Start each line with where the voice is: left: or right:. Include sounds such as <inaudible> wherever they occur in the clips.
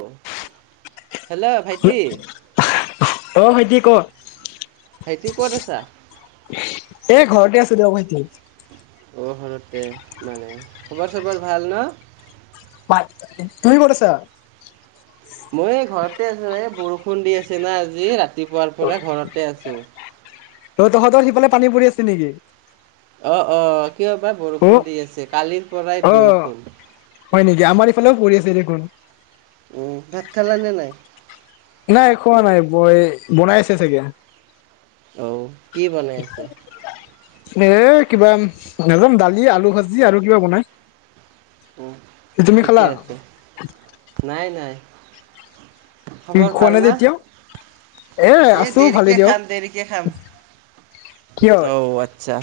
right: অ। Hello ভাইটি।
left: অ ভাইিট ক।
right: ছা।
left: এ ঘৰতে আছো দিয়ক ভাইটি।
right: অ সৰতে মানে খবৰ চবৰ ভাল ন।
left: তুমি ক'ত আছা।
right: মই এই ঘৰতে আছো এই বৰষুণ দি আছে না আজি ৰাতি। ৰাতিপুৱাৰ পৰা ঘৰতে আছো।
left: অ তহঁতৰ সিফালে পানী পৰি আছে নেকি?
right: অ অ কিয় বা
left: অ
right: বৰষুণ দি আছে কালিৰ পৰাই
left: অ
right: বৰষুণ।
left: হয় নেকি আমাৰ ইফালেও পৰি আছে দেখোন
right: উম ভাত খালা নে নাই?
left: নাই খোৱা নাই বই বনাই আছে চাগে!
right: অ। কি বনাই আছে।
left: এ কিবা নেজানো দালি আলু ভাজি আৰু কিবা বনাই।
right: উ
left: তুমি খালা
right: ঠিকে আছে নাই নাই।
left: তুমি
right: খবৰ
left: খোৱা
right: ভাল
left: নাই যে
right: না
left: এতিয়াও এ
right: এই
left: আছো ভালে
right: দেৰিকে
left: দিয়ক
right: খাম দেৰিকে খাম
left: কিয়
right: অঔ আচ্ছা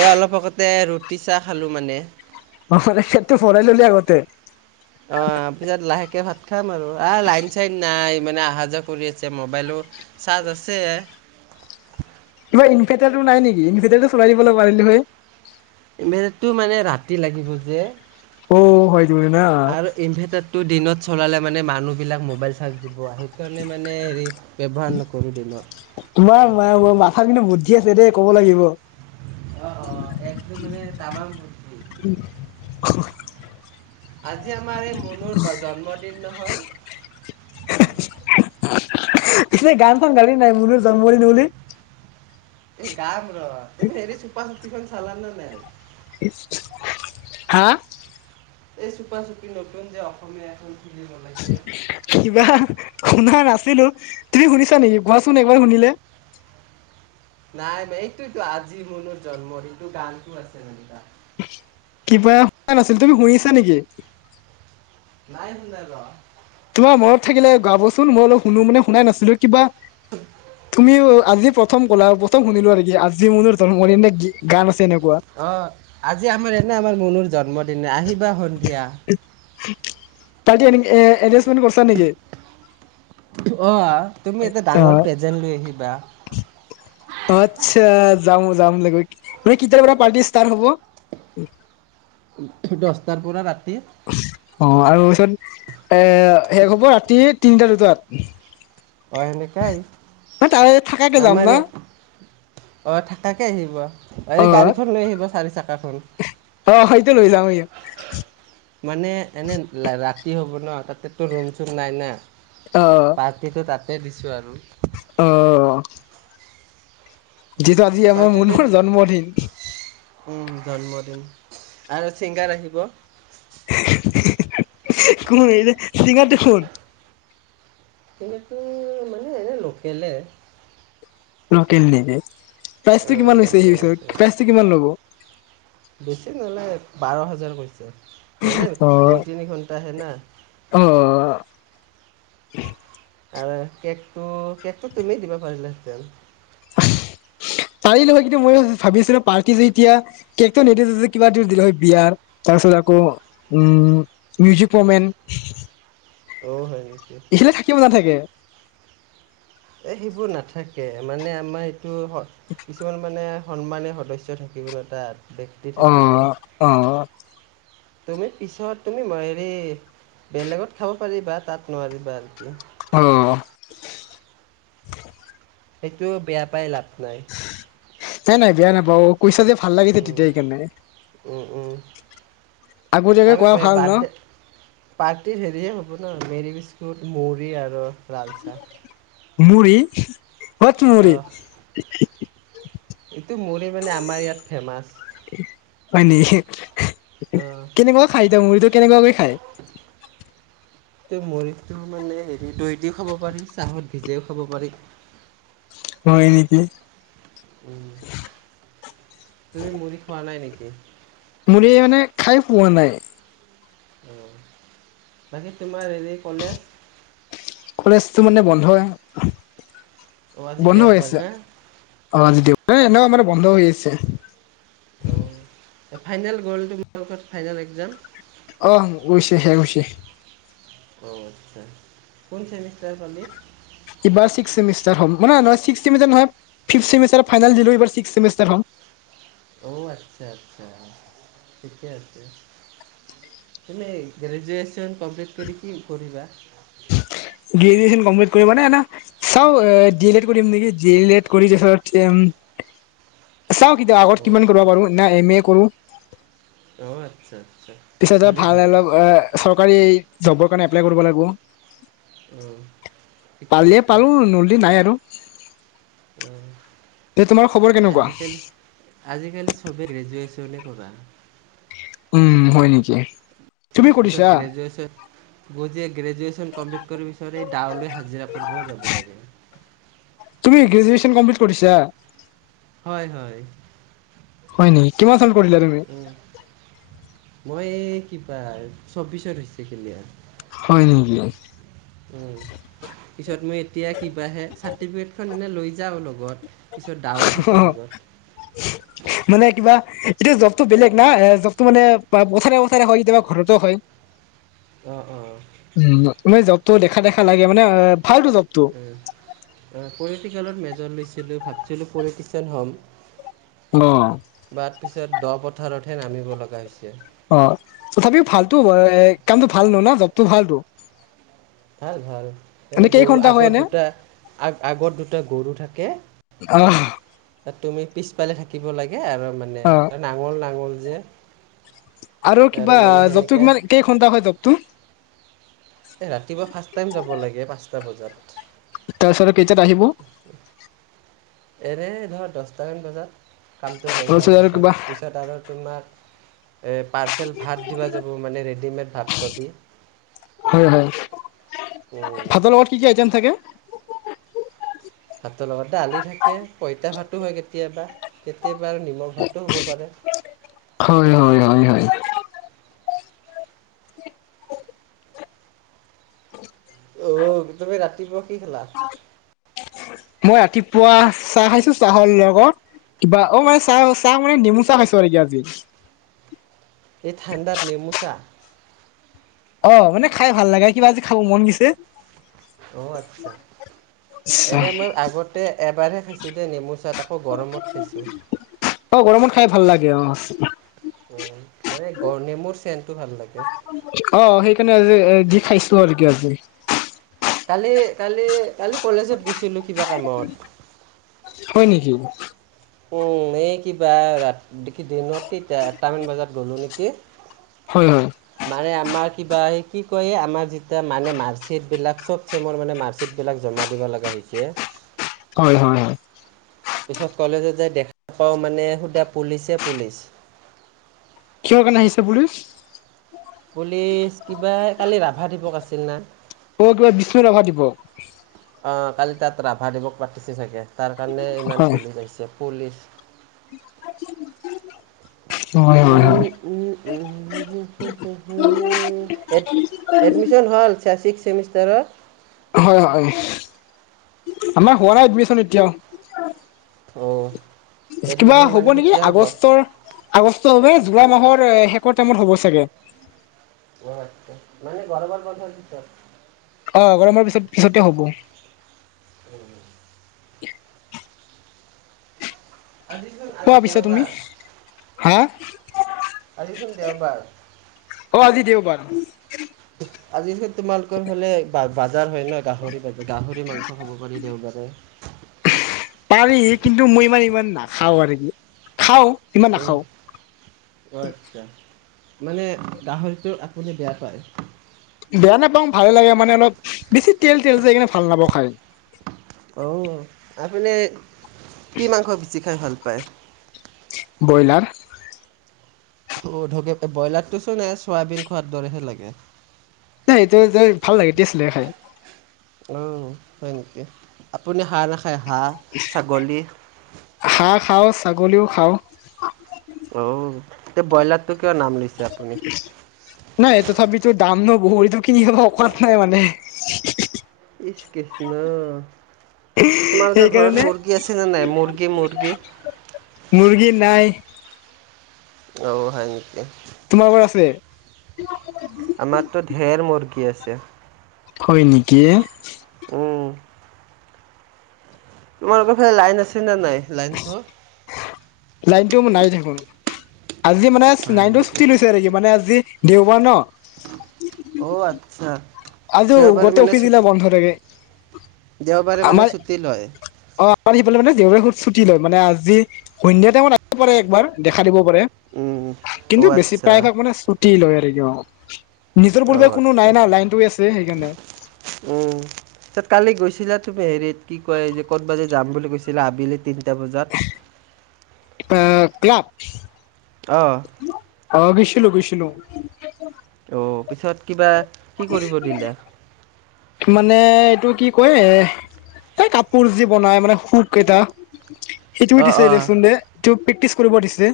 right: এই অলপ আগতে ৰুটি তিচা খালোঁ মানে।
left: অ পেটটো ভৰাাই ললি আগতে।
right: অ পিছত লাহেকে ভাত খাম আৰু আহ লাইন চাইন নাই মানে অহা যোৱা কৰি আছে মবাইলো চাৰ্জ আছে।
left: কিবা ইনভাৰটাৰটো নাই নেকি ইনভাৰটাৰটো চলাই দিবলৈ পাৰিলি হয়,
right: ইম্ভাৰ্তৰটো মানে ৰাতি লাগিব যে।
left: অ সেইটোৱে না
right: টো দিনত চলালে মানে মানুহবিলাক মোবাইল চাৰ্জ দিব আহে সেইকাৰণে মানে হেৰি ব্যৱহাৰ নকৰোঁ দিনত।
left: ঠিক আছে দেই ক'ব লাগিব।
right: অ অ একটো মানে তামং কি আজ আমাৰাৰে কোনুৰ বা জন্মদিন নহয়। হয়।
left: এ গান চান গালি নাই মনু জন্মদিন বুলি।
right: এই গাম ৰ, তুমি হেৰি চুপা চুপীখন চালা নে নাই?
left: হা!
right: এই চুপা চুপি নতুন যে অসমমীয়া এখন ছবি বনাইছে।
left: কিবা শুনা নাছিলো তুমি শুনিছা নেকি কোৱাচোন একবাৰ শুনিলে।
right: নাই ম এইটোতো আজি মনৰ জন্মদিন গানটো আছে হেনেকোৱা।
left: কিবা শুোৱা নাছিল। তুমি শুনিছা নেকি?
right: নাই শু নাই ৰ
left: তোমাৰ মনত থাকিলে গাবচোন মই অলপ শুনো মানে শুনাই নাছিলো কিবা, তুমি আজি প্ৰ প্ৰথম ক'লা আৰু প্ৰথম শুনিলোঁ কি আজি মোৰ ম এনে গান আছে এনেকুৱা
right: অ আজি আমাৰ এনে আমাৰ মনুৰ জন্ম দিনে আহি প্বা সন্ধিয়া
left: তালি এডজাষ্টমেণ্ট কৰিছ নেকি
right: আহ তুমি এটা
left: অ
right: ডাঙৰ পেজেন্ট লৈ আহিবা
left: আচ্ছা যাম যাম ল কেতিয়াৰ পৰা পাৰ্টি ষ্টাৰ্ট হব
right: দছটাৰ পৰা ৰাতি
left: অ আৰু পিছত এ শেষ হব ৰাতি তিনিটা দুটাত
right: এনেকাই
left: ম ত থাকাইটো দাম ন
right: অঁ থাকাকৈ আহিব এই
left: অ
right: গাড়ীখন লৈ আহিব চাৰি চাক তাকোন
left: অ হেটো লৈ যামই
right: মানে এনে ৰাতি হ'ব ন তাতেতো ৰুম চুম নাই না পাৰ্টিটো তাত স দিছোঁ আৰু
left: আহ যিটো আজি আমাৰ
right: পাৰ্টিটো
left: মনৰ জন্মদিন
right: জন্মদিন আৰু চিংগাৰ আহিব
left: কোন এই চিঙাৰটো কোন
right: সন্তো মানে এনেই নকৰিলে হয়
left: কৰ্তেল নেকি প্ৰাইচটো কিমান হৈছে সেই
right: লোকেল
left: পিছত
right: চিমেণ্ট
left: প্ৰাইচটো কিমান লব
right: বেছি নলয় বাৰ হাজাৰ পইচা মানে
left: অ
right: দুই তিনি ঘণ্টা হে না
left: উ
right: আৰু কেকটো কেকটো তুমি দিব পাৰিলাহেঁতেন
left: পাৰিলো হয় কিন্তু মই ভাবিছিলো পাৰ্টি যে এতিয়া কেক নিদো যে কিবা দ বিয়াৰ তাৰ পিছত আকৌ উ মিউজিক পমে
right: অ হয় নেকি
left: ইখিলে থাকিব নাথাকে
right: এই সেইবোৰ নাথাকে মানে আমাৰ এই কিছুমান মানে সন্মানে সদস্য থাকিব ন তাত ব্যক্তি থাকিব
left: আহ আহ
right: তুমি পিছত তুমিই হেৰি বেলেগত খাব পাৰিবা তাত নোৱাৰিবা আৰু কি
left: অ
right: সেইটো বেয়া পাই লাভ নাই
left: নাই নাই বেয়া নাপা অ কৈছা যে ভাল লাগিছে তেতিয়া সেইকাৰণে আগতীয়াকে
right: আমি
left: কোৱা ভাল ন
right: বাৰ্থডে পাৰ্টি হেৰিয়ে হ'ব ন? মেৰিজটো <unintelligible> আৰু লালচা
left: মুৰি
right: এইটো মুড়ি মানে আমাৰ ইয়াত ফেমাছ
left: <unintelligible>
right: অঁ
left: কেনেকুৱা খাই দে মুৰিটো? কেনেকুৱা খাই
right: এই মুৰিটো মানে এই দৈ দিও খাব পাৰি চাহত ভিজাইও খাব পাৰি।
left: হয় নেকি?
right: উ তুমি মুৰি খোৱা নাই নেকি? <inaudible>
left: মুৰি মানে খাই পোৱা নাই।
right: অ' বাকী তোম মাৰ ৰি কলেজ
left: ধয়
right: অঁ আজি
left: বন্ধ হৈ
right: দেওবাৰ
left: আছে।
right: না
left: ‌ অ' আজি দেও ন এনেও আমাৰ বন্ধ হৈ আছে।
right: অ' ফাইনেল গ'ল তোমা লগত ফাইনেল এক্জাম?
left: আহ হৈছে শেষ হৈছে।
right: অ' আচ্ছা কোন চছেমিষ্টাৰ পালি?
left: এবাৰ ছিস্ক ছেমিষ্টাৰ হম মানে নহয় ছিস্ক ছেমিষ্টাৰ নহয় ‌ফিপ ছেমিষ্টাৰ ফাইনেল দিলোঁ এবাৰ ছিস্ক ছেমিষ্টাৰ হয়।
right: অ' আচ্ছা আচছা ঠিকে আছে তুমি গ্ৰেজুৱেচন <unintelligible> কমপ্লিত কৰি‌ কি কৰিবা?
left: গ্ৰ্জোৱেছন কমপ্লিট কৰিবা নে‌‍‍ নে চাও ডি এল লেড কৰিম নেকি ডি এল এড কৰি চাও কেতিয়া আগত
right: অ
left: কিমান কৰিব
right: আচ্ছা
left: পাৰো না এম এ কৰো
right: অ আচ্ছা আচ্ছা
left: পিছত
right: ভালে
left: ভাল
right: ভালে
left: অলপ চৰকাৰী। যাবৰ কাৰণে এপ্লাই কৰিব লাগিব।
right: অ ঠিকে
left: পালিয়ে
right: আছে
left: পালো নলী নাই আৰু।
right: উম।
left: তে তোমাৰ খবৰ
right: এই
left: কেনেকুৱা?
right: আজিকালি আজিকালি চবেই গ্ৰেজুৱেচন তেনে কৰা
left: উম হয় নেকি? তুমি
right: পিছত
left: কৰিছা?
right: গ্ৰেজেশ্যন গজ গ্ৰেজুৱেশ্যন কমপ্লিট কৰিব বিচ তাউলে হাজিৰা ফুৰিব যাব লাগে।
left: তুমি গ্ৰেজুৱেচন কমপ্লিট কৰিছা
right: হয় হয়
left: হয় নেকি কিমান কিমান কৰিলা তুমি?
right: উম, মই এই কিবাৰ চৌবিশত হৈছে ক্লিয়াৰ।।
left: হয় নেকি
right: উ পিছত মই এতিয়া কিবাহে চাৰ্টিফিকেটখন এনে লৈ- যাওঁ লগত পিছত দাও থাকে
left: অ',
right: লগত
left: মানে কিবা এতিয়া জ্ববটো বেলেগ না এ জ্ববটো মানে পথাৰে পথাৰে হয় কেতিয়াবা ঘৰতো হয়
right: অঁ
left: <unintelligible> জ্বব তো দেখা দেখা লাগে মানে অ
right: উ উ পৰিটিকেলত মেজ- লৈছিলো ভাবছিলোঁ পলিটিকেল হ'ম
left: অ
right: তত দ পথাৰতহে নামিব লগা হৈছে
left: অ তথাপিও ভালতো কামটো ভাল নো ন জবটো ভাল টো
right: ভাল ভাল এনেই গৰু
left: হয়
right: আগত
left: এনে?
right: দুটা আ আগত দুটা গৰু থাকে
left: আহ,
right: আৰু তুমি পিছফালে থাকিব লাগে আৰু মানে
left: অ',
right: নাঙল নাঙল যে
left: আৰু কিবা
right: মানে
left: জ্বপটো
right: সেনেকৈ
left: ইমান কেই ঘণ্টা হয় জ্বপটো
right: এ ৰাতিপুৱা ফাৰ্ষ্ট টাইম যাব লাগে পাঁচটা বজাত
left: তাৰ চতে <unintelligible> আহিব
right: এৰে ধৰ দছটামান বজাত কামটো শেষ হোৱাৰ
left: তাৰপিছত আৰু কিবা
right: পিছত পিছত আৰু তোমাৰ এ পাৰ্চেল ভাত দিবা যাব মানে ৰেডিমেড ভাত পাবি
left: হয় হয়।
right: উম
left: ভাতৰ লগত কি কি আইটেম থাকে
right: ভাতৰ লগত দালি থাকে, পইতা ভাতো হয় কেতিয়াবা কেতিয়া-
left: হয় হয় হয় হয়
right: ঔ তুমি ৰাতিপুৱা কি খালা?
left: মই ৰাতিপুৱা চাহ খাইছো চাহৰ লগত কিবা অ মানে চাহ চাহ মানে নেমু চাহ খাইছো নেকি আজি
right: এই ঠানদাত নেমু চা
left: অ মানে খাই ভাল লাগে কিবা আজি খাব মন গৈছে
right: অঁ আচ্ছা এনে মই আগতে এবাৰহে খাইছোঁ দেই নেমু চাট আকৌ গৰমত খাইছোঁ।
left: য়ে অ
right: উ মানে গ নেমুৰ চেনটো ভাল লাগে
left: অ সেইকাৰণে আজি এই যি খাইছো আৰু কি আজি
right: কালি কালি কালি কলেজত গৈছিলো কিবা কামত?
left: হয় নেকি?
right: উম এই কিবা ৰা দি কি দিনত তিতে আটটামান বজাত গ'লো নে কি
left: হয় হয়
right: মানে আমাৰ কিবা এই- কি কয় য়ে আমাৰ যেতিয়া মানে মাৰ্কশ্বিটবিলাক চব চেমৰ মানে মাৰ্কশ্বিটবিলাক জমা দিব লগা হৈছে।
left: হয় হয় হয়।
right: পিছত কলেজত যাই দেখা পাওঁ মানে সুধা পুলিচে এ পুলিচ
left: কিহৰ কাৰণে আহিছে পুলিচ?
right: পুলিচ কিবা কালি ৰাভা দিৱস আছিল না
left: ষ্ণু ৰাভা দিৱস।
right: অ' কালি তাত ৰাভা দিৱস পাতিছে চাগে। তাৰ কাৰণে ইমান
left: হয়
right: পুলিচ আহিছে পুলিচ
left: <inaudible>
right: ও
left: হয় হয়।
right: ও ও‌ এড এডমিশন হ'ল ছে ছিক্স ছেমি- ষ্টাৰৰ?
left: হয় অ আমাৰ হোৱা নাই এডমিশন এতিয়াও।
right: অঁ
left: কিবা
right: এডমিশ্যন
left: হ'ব
right: মানে
left: নেকি
right: কেতিয়া হ'ব
left: আগষ্টৰ আগষ্ট ভাবে জুলাই মাহৰ শেষৰ টাইমত হ'ব চাগে।
right: অ আচ্ছা মানে গৰমৰ বন্ধৰ পিছত?
left: অ গৰমৰ পিছত পিছতে হব।
right: উম
left: <inaudible>
right: আজিচোন আজি
left: কোৱা পিছা তুমি
right: দেওবাৰ
left: হা?
right: আজিচোন দেওবাৰ
left: অ আজি দেওবাৰ
right: আজিচোন তোমালোকৰ ফালে বা বা জাৰ হয় ন? গাহৰি বজাৰ গাহৰি মাংস খাব পাৰি দেওবাৰে।
left: পাৰি কিন্তু মই ইমান ইমান নাখাওঁ আৰি খাওঁ
right: অ' আত্ছা। মানে গাহৰিটো আপুনি বেয়া পায়?
left: বেয়া নাপাওঁ ভালে লাগে মানে অলপ বেছি তেল তেল যা সেইকাৰণে ভাল নাপাওঁ খাই।
right: অ আপুনি কি মাংস বেচি খাই ভাল‌ পা‌য়? ভাল পায়
left: ব্ৰইলাৰ
right: অ <unintelligible> ব্ৰইলাৰটোচোন এ চয়াবিন খোৱাৰ দৰেহে লাগে
left: <unintelligible> ‌ খাই
right: অ হয় নেকি আপুনি হাঁহ নাখায় হাঁহ, ছাগলী?
left: হাঁহ খাওঁ ছাগলীও খাওঁ!
right: অ তে ব্ৰইলাৰটো কিয় নাম লৈছে আপুনি
left: নাই এ তথাপিতো দাম ন বইলাৰটো কিনি থব অকাত নাই মানে।
right: ইছ কৃষ্ণ তোমালোকৰ ঘৰত
left: সেইকাৰণে
right: মুৰ্গী আছে নে নাই মুৰ্গী মুৰ্গী?
left: মুৰ্গী নাই
right: অঔ হয় নেকি।
left: তোমালোকৰ <inaudible>
right: আমাৰতো ঢেৰ মুৰ্গী আছে। <inaudible>
left: হয় নেকি!
right: উম, তোমালোকৰ ফালে লাইন আছে নে নাই লাইনটো?
left: লাইনটো মোৰ নাৰি থাকো। <unintelligible> আজি মানে
right: হয়
left: নাইন টো
right: নেকি?
left: লৈছে নে মানে! আজি দেওবাৰ ন?
right: অ আচ্ছা।
left: আজো
right: দেওবাৰে
left: গোট
right: মানে
left: অফিচ
right: ছু
left: দিল বন্ধ থে <unintelligible>
right: দেওবাৰে
left: <inaudible>
right: মানে
left: আমাৰ
right: ছুটি লয়।
left: অ আমাৰ সিফালে মানে জৰেু <unintelligible> ছুটি লয় মানে আজি সন্ধিয়া টাইমত আহিব পাৰে একবাৰ দেখা দিব
right: উম,
left: কিন্তু
right: অ'
left: বেছি প্ৰ
right: আচ্ছা,
left: ভাগ মানে <unintelligible> ল ইাৰক <unintelligible> নিজৰ পূৰ্ব
right: অ'
left: কো
right: আচ্ছা,
left: নাই নাই লাইনটোছে
right: উম তত কালি গ কৈছিলা তুমি হেৰিত কি কয় যে ক'ত বাজ যাম বুলি কৈছিলা আবেলি তিনিটা বজাত?
left: আ ক্লাব।
right: অ',
left: অ গুছিল লো গুছ। <unintelligible> <inaudible>
right: অ পিছত কিবা কি কৰিব দিলে?
left: মানে এইটো কি কয় এই কাপোৰ যি বনাই মানে শুক কেইটা! এইটো
right: অ',
left: দিছে দেক
right: অ',
left: চোন দে। প্ৰেক্টিচ কৰিব দিছে।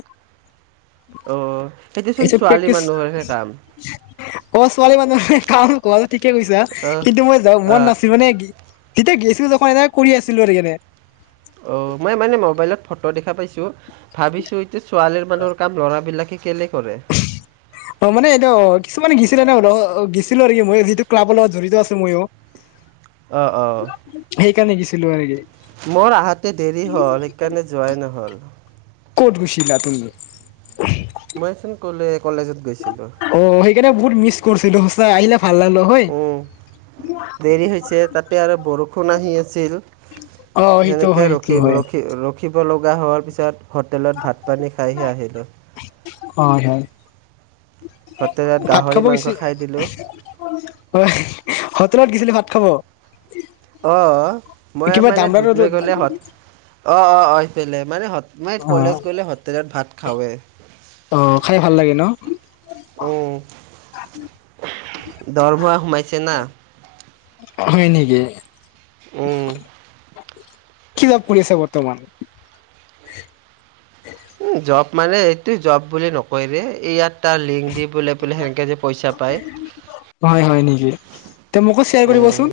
right: অ' সেইটোচোন
left: এচ
right: ছোৱালী
left: প্ৰেক্টিচ
right: মানুহৰহে কাম।
left: অ ছোৱালী মানুহে <unintelligible> ঠিকে কৈছা।
right: অ'।
left: কিন্তু মই যাওক মন
right: অ'
left: নাছিল মানে কি? তেতেয়া গেছিলো ত এনে কৰি আছিলো এনে
right: অ মই মানে মবাইলত ফটো দেখা পাইছো। ভাবিছো এতিয়া ছোৱালীৰ মানুহৰ কাম ল'ৰাবলাকে কেলে কৰে।
left: অ মানে এতিয়া অ কিছুমানে গিছিলে নেল গিছিলো আৰু কি মই যিটো ক্লাবৰ লগত জড়িত আছো মইও
right: অঁ অঁ
left: কেনে গৈছিলো আৰু গে
right: মোৰ আহাতে দেৰি হ'ল সেইকাৰণে যোৱাই নহ'ল।
left: ক'ত গুচিলা তুমি?
right: মই চোন কলে কলেজত গৈছিলো।
left: অ সেইকাৰণে বহুত মিছ কৰিছিলোঁ। আহিলে। ভাল লাগিলে হয়
right: উ দেৰি হৈছে তাতে আৰু বৰষুণ আহি আছিল
left: অ সেইটো
right: সেনেকে
left: হয় সেইটো
right: ৰখি
left: হয়
right: ৰখি ৰখিব। লগা হোৱাৰ পিছত হোটেলত ভাত পানী খাইহে আহিলোঁ।
left: হয় হয়
right: হোটেলত
left: ভাত
right: গাহৰি
left: খাব
right: মাংস
left: গৈছি।
right: খাই দিলোঁ
left: হয়। লত গছিলি ভাত খাব।
right: অ মই
left: কিবা
right: মানে
left: দামৰাৰো
right: দুধ নৈ গলে হত অ অ অ পেলে মানে মাই
left: অ
right: কলেজ গলে হোটেলত ভাত খাওৱে।
left: অ খাই ভাল লাগে ন
right: আহ দৰমুৱা সোমাইছে না।
left: হয় নেকি?
right: উম।
left: কি জপ কৰি আছা বৰ্তমান?
right: উ জব মানে এইটো জব বুলি নকয়ৰে ইয়াত তাৰ লিংক দি বোলে বোলে সেনেকে যে পইচা পায়
left: হয় হয় নেকি ত মোকো শ্বেয়াৰ
right: উম
left: কৰিবচোন